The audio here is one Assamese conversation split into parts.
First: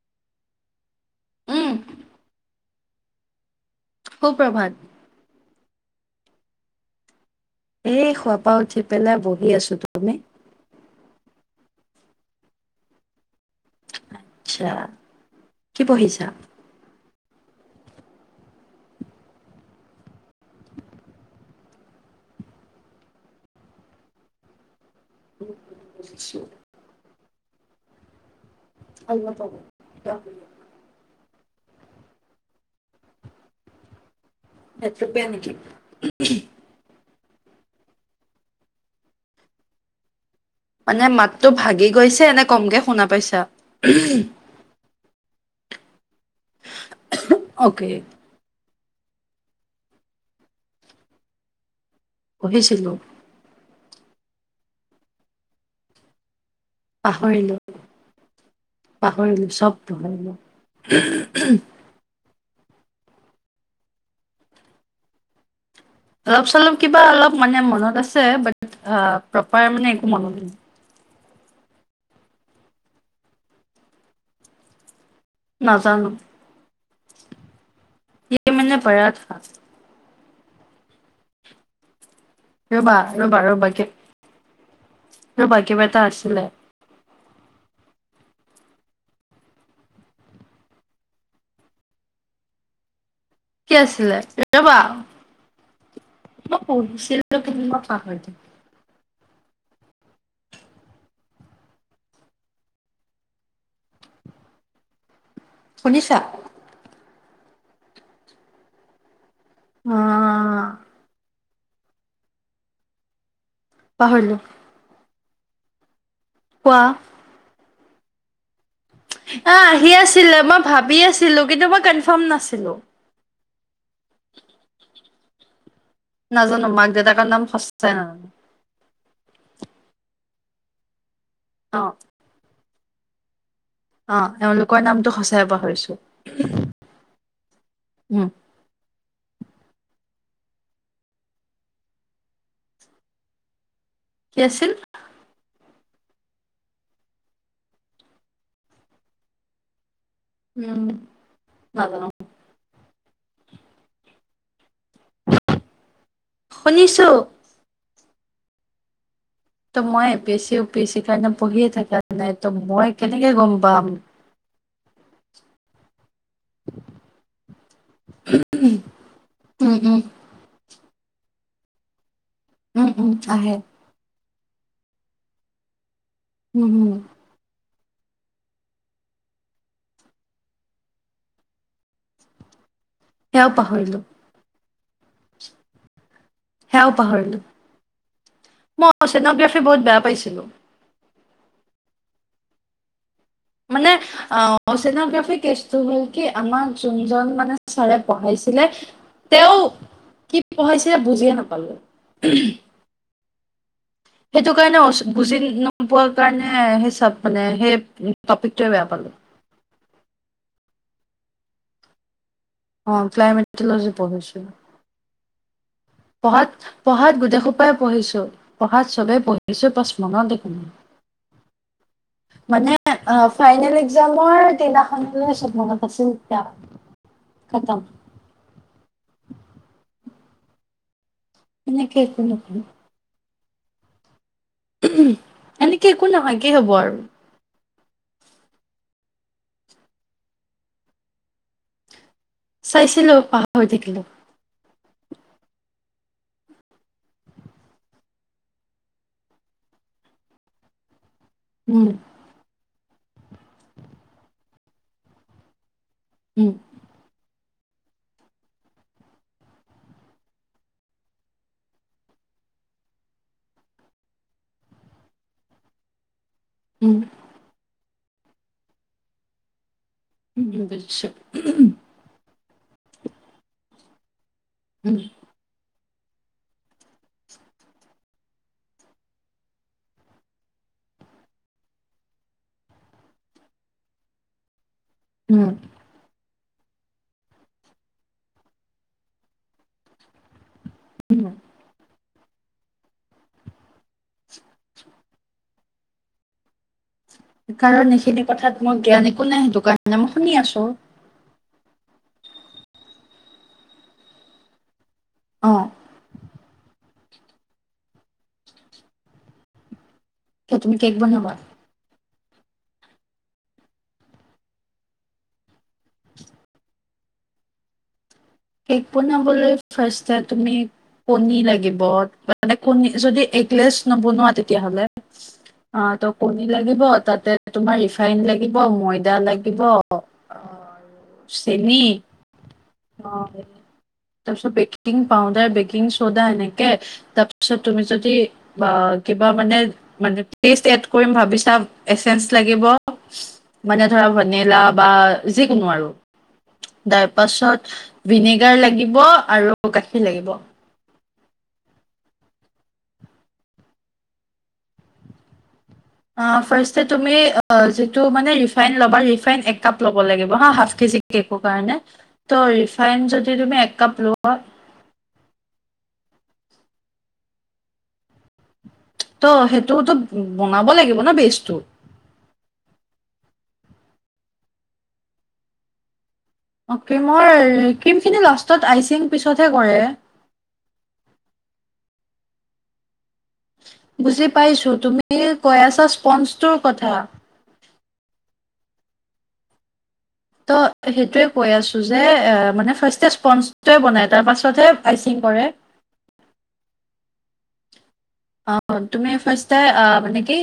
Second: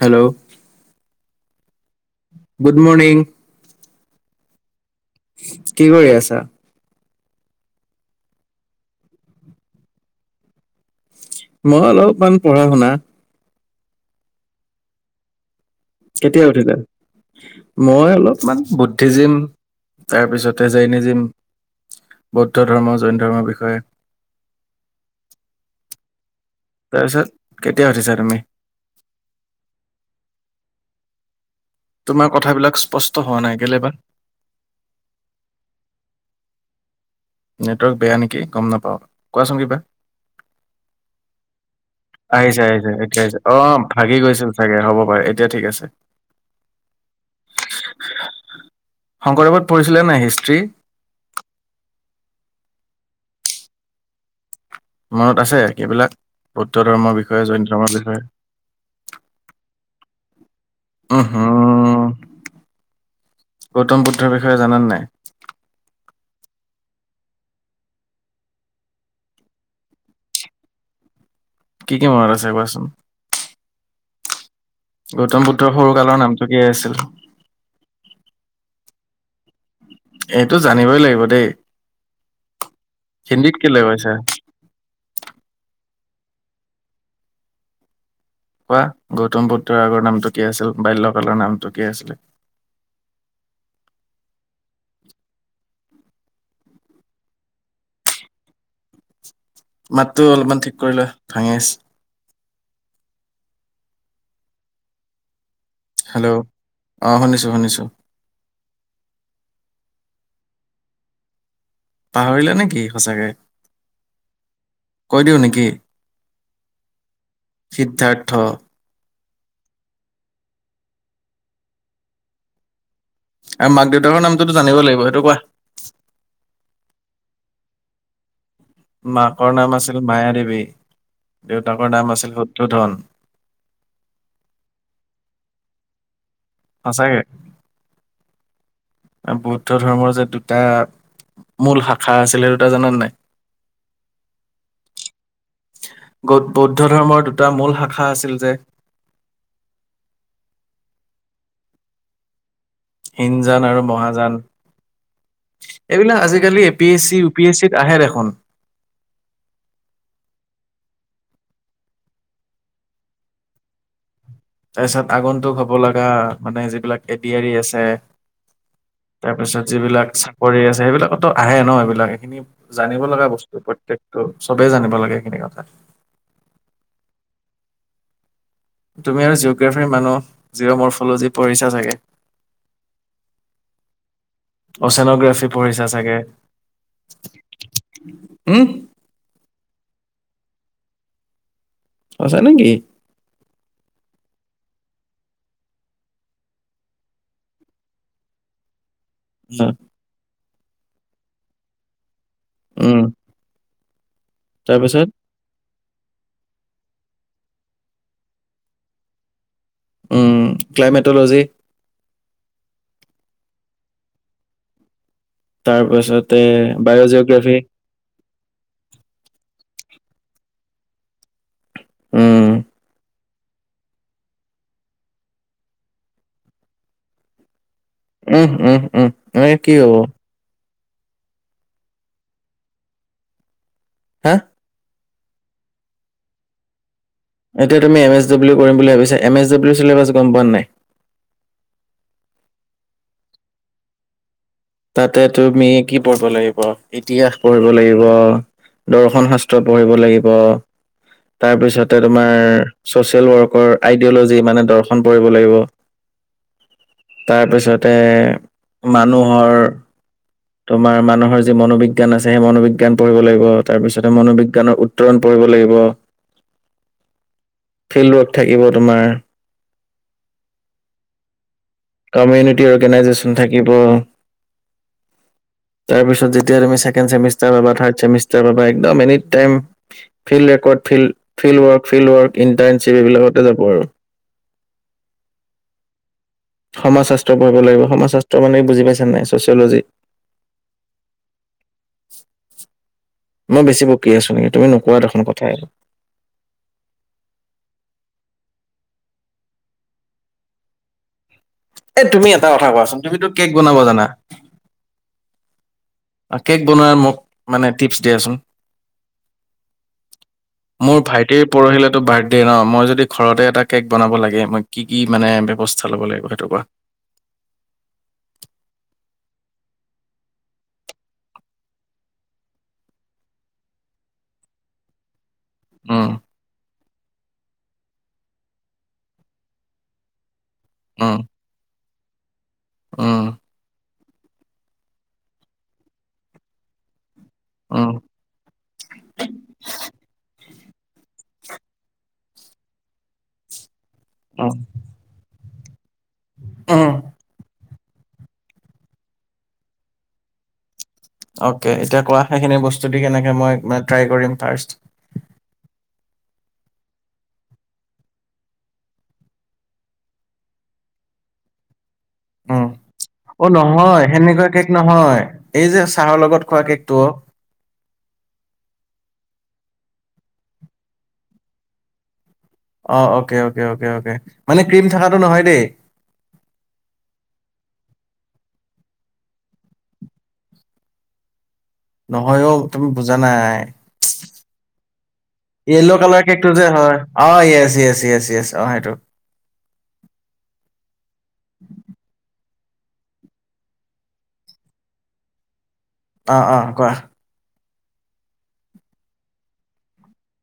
Hello um good morning. সুপ্ৰভাত। কি কৰি আছা এই শুৱাপা উঠি পেলাই বহি আছোঁ, তুমি? মই অলপমান পঢ়া-শুনা। আচ্ছা। কি পঢ়িছা? কেতিয়া উঠিলা মই অলপমান বৌদ্ধিজীম তাৰপিছতে জেইনিজিম বৌদ্ধ ধৰ্ম, জৈন ধৰ্মৰ বিষয়ে। [inaudible] তাৰপিছত কেতিয়া উঠিছা তুমি? অলপ আগত। তোমাৰ কথাবিলাক স্পষ্ট হোৱা নাই, কেলে বা। নেটৱৰ্ক বেয়া নেকি? [unintelligible] নেটৱৰ্ক বেয়া নেকি, গম নাপাওঁ, কোৱাচোন কিবা। মানে মাতটো ভাগি গৈছে নে আহিছে, কমকে আহিছে, শুনা এতিয়া আহিছে পাইছা? অ', ভাগি গৈছিল চাগে হ'ব পাৰে, এতিয়া ঠিক আছে। অ'কে। শংকৰদেৱত পঢ়িছিলে নে নাই হিষ্ট্ৰী। পহিছিলো। মনত আছে এইবিলাক। বৌদ্ধ ধৰ্মৰ বিষয়ে, পাহৰিলো, জৈন ধৰ্মৰ বিষয়ে। পাহৰিলো, চব পাহৰিলো। উম হম গৌতম বুদ্ধৰ বিষয়ে জানানে নাই। অলপ চলপ কিবা অলপ মানে মনত আছে বাট প্ৰপাৰ মানে একো মনত নাই। কি কি মনত আছে কোৱাচোন। গৌতম বুদ্ধৰ সৰু নাজানো, কালৰ নামটো কি আছিল। ই মানে বৰা এইটো জানিবই লাগিব দেই। ৰবা ৰ'বা হিন্দীত ৰ'বা কেলে কৈছা? ৰবা কিব এটা আছিলে। কোৱা গৌতম বুত্ৰৰ আগৰ নামটো কি আছিল বাল্যকালৰ নামটো কি আছিলে? কি আছিলে ৰবা? ছিল লোকে প? মাতটো অলপমান ঠিক কৰিলে ভাঙি আহছে শুনিছা? হেল্ল' আহ শুনিছো শুনিছো অ পাহৰিলা নেকি সঁচাকে? পাহৰিলো। কৈ দিওঁ নেকি? কোৱা। সিদ্ধাৰ্থ আহ আহি আছিলে মই ভাবি আছিলো কিন্তু মই কনফাৰ্ম নাছিলো আৰু মাক দেউতাকৰ নামটোতো জানিব লাগিব সেইটো কোৱা। নাজানোঁ মাক দেউতাকৰ নাম সঁচাই নাজানোঁ।। মাকৰ নাম আছিল মায় দেৱী দেউতাকৰ অ' নাম আছিল শুদ্ধোধন অ এওঁলোকৰ নামটো সঁচাই পাহৰিছোঁ। সঁচাকে বৌদ্ধ ধৰ্মৰ যে দুটা। মূল শাখা আছিলে দুটা জানা নে নাই কি আছিল বৌদ্ধ ধৰ্মৰ দুটা মূল শাখা আছিল যে। উম নাজানো। ইনজান আৰু মহাজান এইবিলাক আজিকালি শুনিছো। APSC UPSC. আহে দেখোঁন। ত মই এ পি এছ চি উ পি এছ চিৰ এক্জাম মই পঢ়িয়ে থকা নাই ত' মই কেনেকে গম পাম তাৰ পিছত আগন্তটো হ'ব লগা মানে যিবিলাক এডইআৰি আছে তাৰপিছত উম উম যিবিলাক চাকৰি আছে। যে সেইবিলাকতো আহে ন এইবিলাক এইখিনি উম জানিব উম লগা বস্তু আহে প্ৰত্যেক। ত চবেই জানিব লাগে সেইখিনি কথা। হম হম। তুমি আৰু জিঅ'গ্ৰাফীৰ মানুহ জিৰ' মৰ্ফ'ল'জি পঢ়িছা চাগে সেয়াও পাহৰিলোঁ। অ চেনোগ্ৰাফি পঢ়িছা চাগে। সেয়াও পাহৰিলোঁ উম মই চেনোগ্ৰাফী বহুত বেয়া পাইছিলোঁ। সচা নেকি মানে অ চোগ্ৰাফিটো হল কি আমাৰ যোনজন মানে চাৰে পঢ়াইছে ছিলে তেওঁ অ, কি পঢ়াইছিলে বুজিয়ে নাপালোঁ। উম। সেইটো কাৰণে তাৰপিছত বুজি ন [unintelligible] পোৱাৰ কাৰণে সেই মানে সেই টপিকটোৱে বেয়া পালোঁ। উম ক্লাইমেটলজি অ ক্লাইমেট'লজি পঢ়ছিল। তাৰপাছতে পঢ়াত পঢ়াত গোটেই বায়'জিঅ'গ্ৰাফী খোপাই পঢ়িছো পঢ়াত চবে পঢ়িছো। মনৰ দেখোন। উম। অ ফাইনেল এক্সামৰ দিনাখন ছবি মনত পৰিছিল উম উম উম মই কি হ'ব এনেকে কেছ নো হা। উ এনেকে একো নহয় কি হব আৰু। এতিয়া তুমি এম এছ ডাব্লিউ কৰিম বুলি ভাবিছা এম এছ ডাব্লিউ চিলেবাছ গম পোৱা নাই চাইছিলোঁ পাহৰি থাকিলো। তাতে তুমি কি পঢ়িব লাগিব ইতিহাস পঢ়িব লাগিব। দৰ্শন শাস্ত্ৰ পঢ়িব লাগিব। তাৰ উম, পিছতে তোমাৰ ছচিয়েল ৱৰ্কৰ আইডিয়অ'লজি মানে দৰ্শন পৰি লাগিব উম। তাৰপিছতে মানুহৰ। তোমাৰ মানুহৰ যি মনোবিজ্ঞান আছে সেই মনোবিজ্ঞান পঢ়িব লাগিব তাৰ পিছতে মনোবিজ্ঞানৰ উত্তৰণ পঢ় লাগিব। উম ফিল্ড ৱৰ্ক থাকিব তোমাৰ উমছা কমিউনিটি অৰ্গেনাইজেচন থাকিব। উম। তাৰপিছত যেতিয়া সেকেন ছেমিষ্টাৰ বা থ্ৰাড ছেমিষ্টাৰ পাবা এনি টাইম ফিল্ড ত field work field work internship এইবিলাকতে যাব আৰু। উম, সমাজ শাস্ত্ৰ পঢ়িব লাগিব সমাজ শাস্ত্ৰ মানে বুজি পাইছা নে নাই ছচিয়লজি। উম, মই বেছি বকী আছো নেকি তুমি নোকোৱা দেখোন কথা একো? কাৰণ এইখিনি কথাত মই জ্ঞান একো নাই সিটো কাৰণে মই শুনি আছো। এ তুমি এটা কথা কোৱাচোন তুমিতো কেক বনাব জানা অ', অ, কেক বনোৱাৰ মোক মানে টিপছ দিয়াচোন? ত' তুমি কেক মোৰ বনাবা? ভাইটিৰ পৰহিলেতো বাৰ্থ দে ন, মই যদি ঘৰতে এটা কেক বনাব লাগে মই কি-কি মানে ব্যৱস্থা ল'ব লাগিব সেইটো কোৱা? কেক বনাবলৈ ফাৰ্ষ্ট এ তুমি কণী লাগিব মানে কণী যদি এগলেছ নবনোৱা তেতিয়াহলে। অ, উম, ত' কণী লাগিব তাতে তোমাৰ ৰিফাইন লাগিব ময়দা লাগিব অ, উম, চেনী অ, উম, সেইটোৱে তাৰপিছত বেকিং পাউদাৰ, বেকিং চৌদা এনেকে তাৰপ তাৰপিছত তুমি উম, যদি বা কিবা মানে এ ষ্টেট কৰিম ভাবিছা [unintelligible] এচেঞ্চ লাগিব মানে ধৰা উম, ভেনিলা বা যিকোনো আৰু। উম। [unintelligible] পাছত ভিনেগাৰ লাগিব আৰু গাখীৰ লাগিব। অকে এতিয়া কোৱা সেইখিনি বস্তু দি কেনেকে মই মানে ট্ৰাই কৰিম ফাৰ্ষ্ট? অ, ফাৰ্ষ্ট এ তুমি অ, যিটো মানে ৰিফাইন ল'বা ৰিফাইন এক কাপ ল'ব লাগিব হা হাফ কেজ যি কে'ক কাৰণে। ত' উম, ৰিফাইন যদি অ, তুমি এক কাপ নহয় লোৱা সেনেকুৱা কেক নহয় এই যে চাৰৰ লগত খোৱা কেকটু অ, ত' সেইটোতো বনাব লাগিব ন বেজটো। অ' অকে অকে অকে অকে মানে ক্ৰীম থকাটো নহয় দেই। অ ক্ৰীমৰ ক্ৰীমখিনি লাষ্টত আইচিং পিছতহে কৰে। নহয়ো তুমি বুজা নাই। বুজি পাইছো তুমি কৈ আছা য়্ল' কালাৰ কেক টো স্পঞ্জটোৰ যে কথা হয় অ য়েচ য়েচ য়েচ য়েচ অ সেইটো। [inaudible] ত সেইটোয়ে কৈ আছো যে অ মানে। ফাৰ্ষ স্পজটে বনাই তাৰ পাছতহে আইচিং কৰে [inaudible] অ' অ' কোৱা। অ' তুমি ফাৰ্ষট মানে কি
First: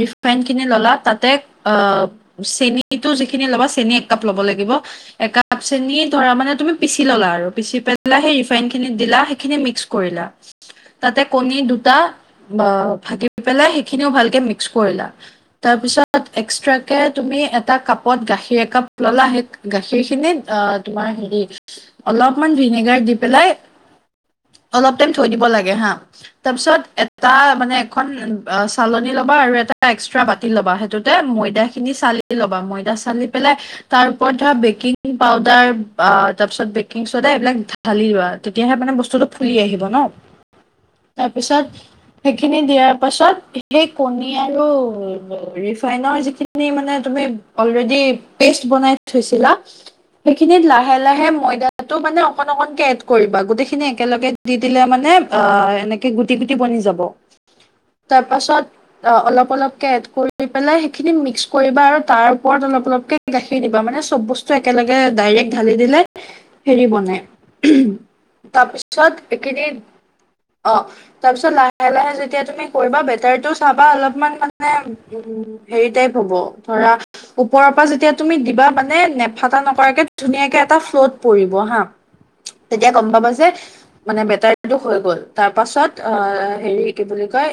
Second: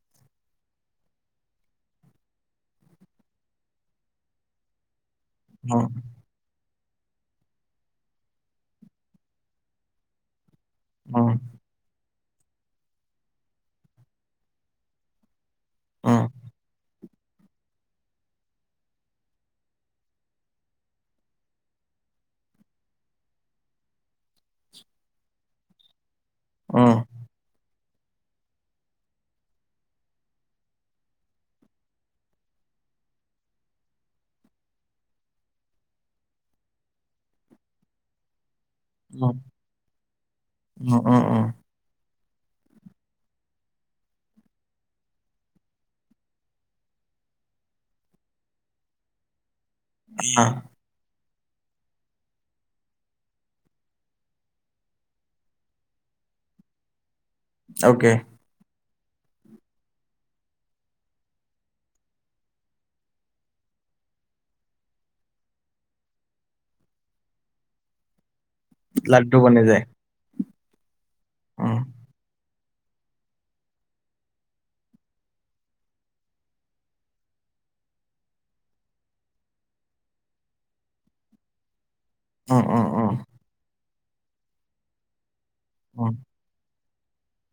ৰিফাইন খিনি ললা তাতে অ চেনটো যিখিনি ল'বা চেন একাপ ল'ব লাগিব। একাপ উম, চেনি ধৰা মানে তুমি পিচি ললা আৰু পিচি পেলাই সেই ৰিফাইন খিনি দিলা সেইখিনি মিক্স কৰিলা। তাতে উম, কণী দুটা ভাগি পেলাই সেইখিনিও ভালকে মিক্স কৰিলা। উম, তাৰপিছত এক্সট্ৰাক কে, তুমি এটা কাপত গাখীৰ একাপ ললা সেই গাখীৰ খিনিত অ তোমাৰ হেৰি অলপমান ভিনেগাৰ দি পেলাই অলপ টাইম থৈ দিব লাগে হা। তাৰপিছত উম, এটা মানে এ চালন লব আৰু এটা এক্সট্ৰা বাতি ল'বা সেইটোতে ময়দা খিনি চালি ল'বা ময়দা বি পউাৰাৰিছ ব [unintelligible] ধালি লোৱা তেতিয়াহে মানে বস্তুটো উম, ফুলি আহিব ন, উম, উম, উম, তাৰপিছত সেইখিনি দ পাছ সেই কণ আৰুনৰ যিিন মান আ, [inaudible] [unintelligible] ময়দাটো মানে অকন- অকনকে এড কৰিবা গোটেই খিনি একেলগে দি দিলে মানে আহ এনেকে গুটি গুটি বনি যাব, অ'কে তাৰ পাছত অ', অলপ অলপকে এড কৰি পেলাই সেইখিনি মিক্স কৰিবা আৰু তাৰ ওপৰত অলপ অলপকে গাখীৰ দিবা মানে মানে, চব বস্তু একেলগে ডাইৰেক্ট ঢালি দিলে হেৰি বনে। তাৰপিছত লাড্ডু বনি এইখিনি, যায়। অ, তাৰপিছত উম, লাহে লাহে যেতিয়া তুমি কৰিবা বেটাৰটো চাবা অলপমান মানে, উম, হেৰি টাইপ হ'ব ধৰা ওপৰৰ পৰা যেতিয়া তুমি দিবা মানে নেফাটা নকৰাকে ধুনীয়াকে এটা ফ্ল'ত পৰিব হা? উম, উম, তেতিয়া গম উম, পাব যে, মানে বেটাৰটো হৈ গ'ল তাৰ পাছত উম, অহ হেৰি কি বুলি কয়,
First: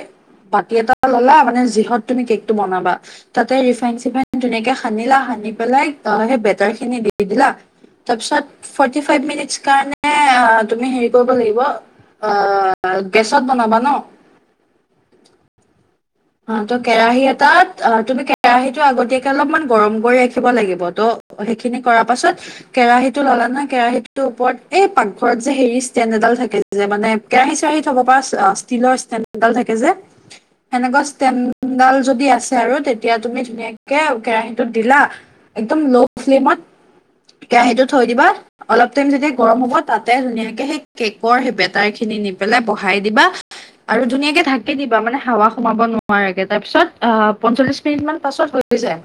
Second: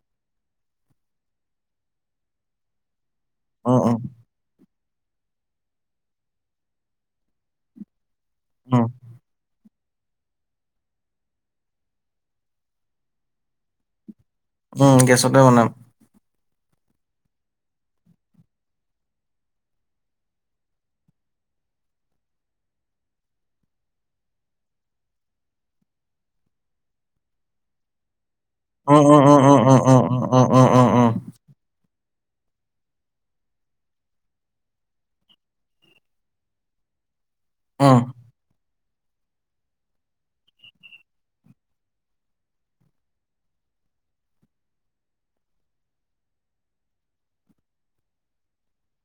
বাতি এটা ল'লা মানে যিহত তুমি কেকটো বনাবা। তাতে উম, ৰিফাইন উম, চিফাইন ধুনীয়াকে সানিলা সানি পেলাই, সেই বেটাৰ খিনি দি দিলা। তাৰপিছত উম, ফৰটি ফাইভ মিনিটছ কাৰণে তুমি হেৰি কৰিব লাগিব। অ', গেছত বনাবা ন? উম, গেছতে বনাম। অ', ত' কেৰাহী এটাত অ তুমি কেৰাহীটো আগতীয়াকে অলপমান গৰম কৰি ৰাখিব লাগিব ত'। সেইখিনি কৰাৰ পাছত, কেৰাহীটো ল'লা ন' কেৰাহীটোৰ ওপৰত এই পাকঘৰত যে হেৰি ষ্টেণ্ড এ ডাল থাকে যে মানে কেৰাহী চেৰাহী থ'ব পাৰা ষ্টিলৰ উম, উম, ষ্টেণ্ড উম, ডাল উম, থাকে যে, উম, উম, উম, উম, উম, সেনেকুৱা উম, ডাল যদি আছে আৰু তেতিয়া তুমি ধুনীয়াকে কেৰাহীটোত দিলা একদম ল' ফ্লেমত, কেৰাহীটো উম, থৈ দিবা। অলপ টাইম যেতিয়া গৰম হ'ব তাতে ধুনীয়াকে সেই কেকৰ সেই বেটাৰ খিনি নি পেলাই বহাই দিবা। আৰু ধুনীয়াকে ঢাকি দিবা মানে হাৱা সোমাব নোৱা ৰাকে, তাৰপিছত পঞ্চল্লিশ মিনিট পাছত হৈ যায়।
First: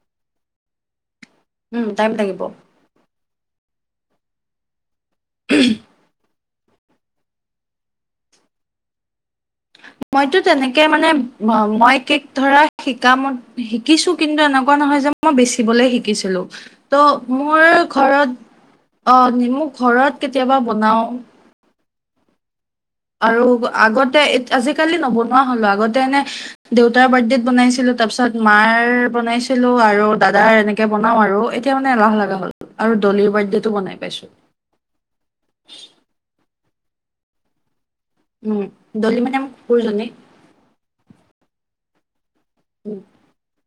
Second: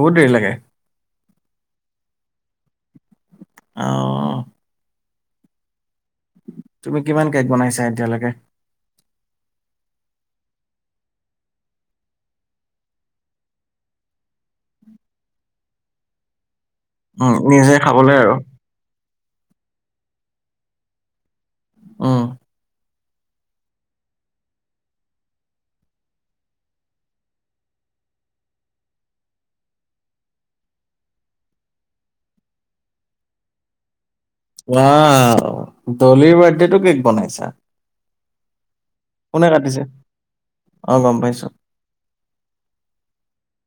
বহুত দেৰি লাগে। উম, টাইম লাগিব। অ'। [unintelligible] তুমি কিমান কেক বনাইছা এতিয়ালৈকে? [inaudible] মইতো তেনেকে মানে মই কেক ধৰা শিকাম শিকিছো কিন্তু এনেকুৱা নহয় যে মই বেচিবলে শিকিছিলো উম, ত' মোৰ নিজে খাবলৈ ঘৰত আৰু। অ নি মোৰ ঘৰত কেতিয়াবা বনাও উম আৰু আগতে আজিকালি নবনোৱা হলা আগতে এনে দেউতাৰ বাৰ্থডেত বনাইছিলোঁ তাৰ পিছত মাৰ বনাইছিলো আৰু দাদাৰ এনেকে বনাও আৰু এতিয়া মানে এলাহ লগা হল আৰু দলিৰ বাৰ্থদেটো বনাই পাইছো ওৱাও দলিৰ বাৰ্থডেটো কেক বনাইছা উম দলি মানে কোনে মোৰ কাটিছে? কুকুৰজনী অ', গম পাইছো। উম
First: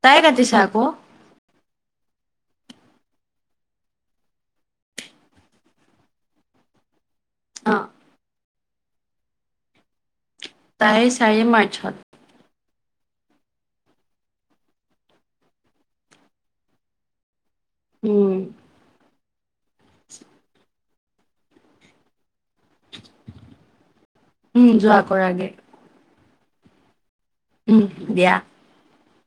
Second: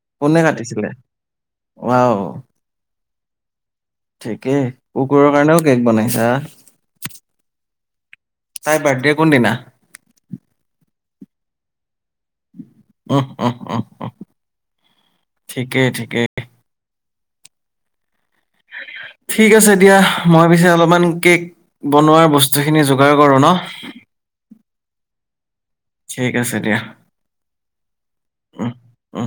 তাই কাটিছে আকৌ ওৱাও ঠিকেই কুকুৰৰ কাৰণেও কেক বনাইছা অ তাই বাৰ্থডে কোনদিনা। তাইৰ চাৰি মাৰ্চত উম উম উম উম ঠিকে ঠিকে উম। ঠিক আছে দিয়া মই পিছে অলপমান কেক বনোৱাৰ বস্তুখিনি যোগাৰ কৰোঁ ন'। উম যোৱা কৰা গে ঠিক আছে দিয়া উম দিয়া উম, উম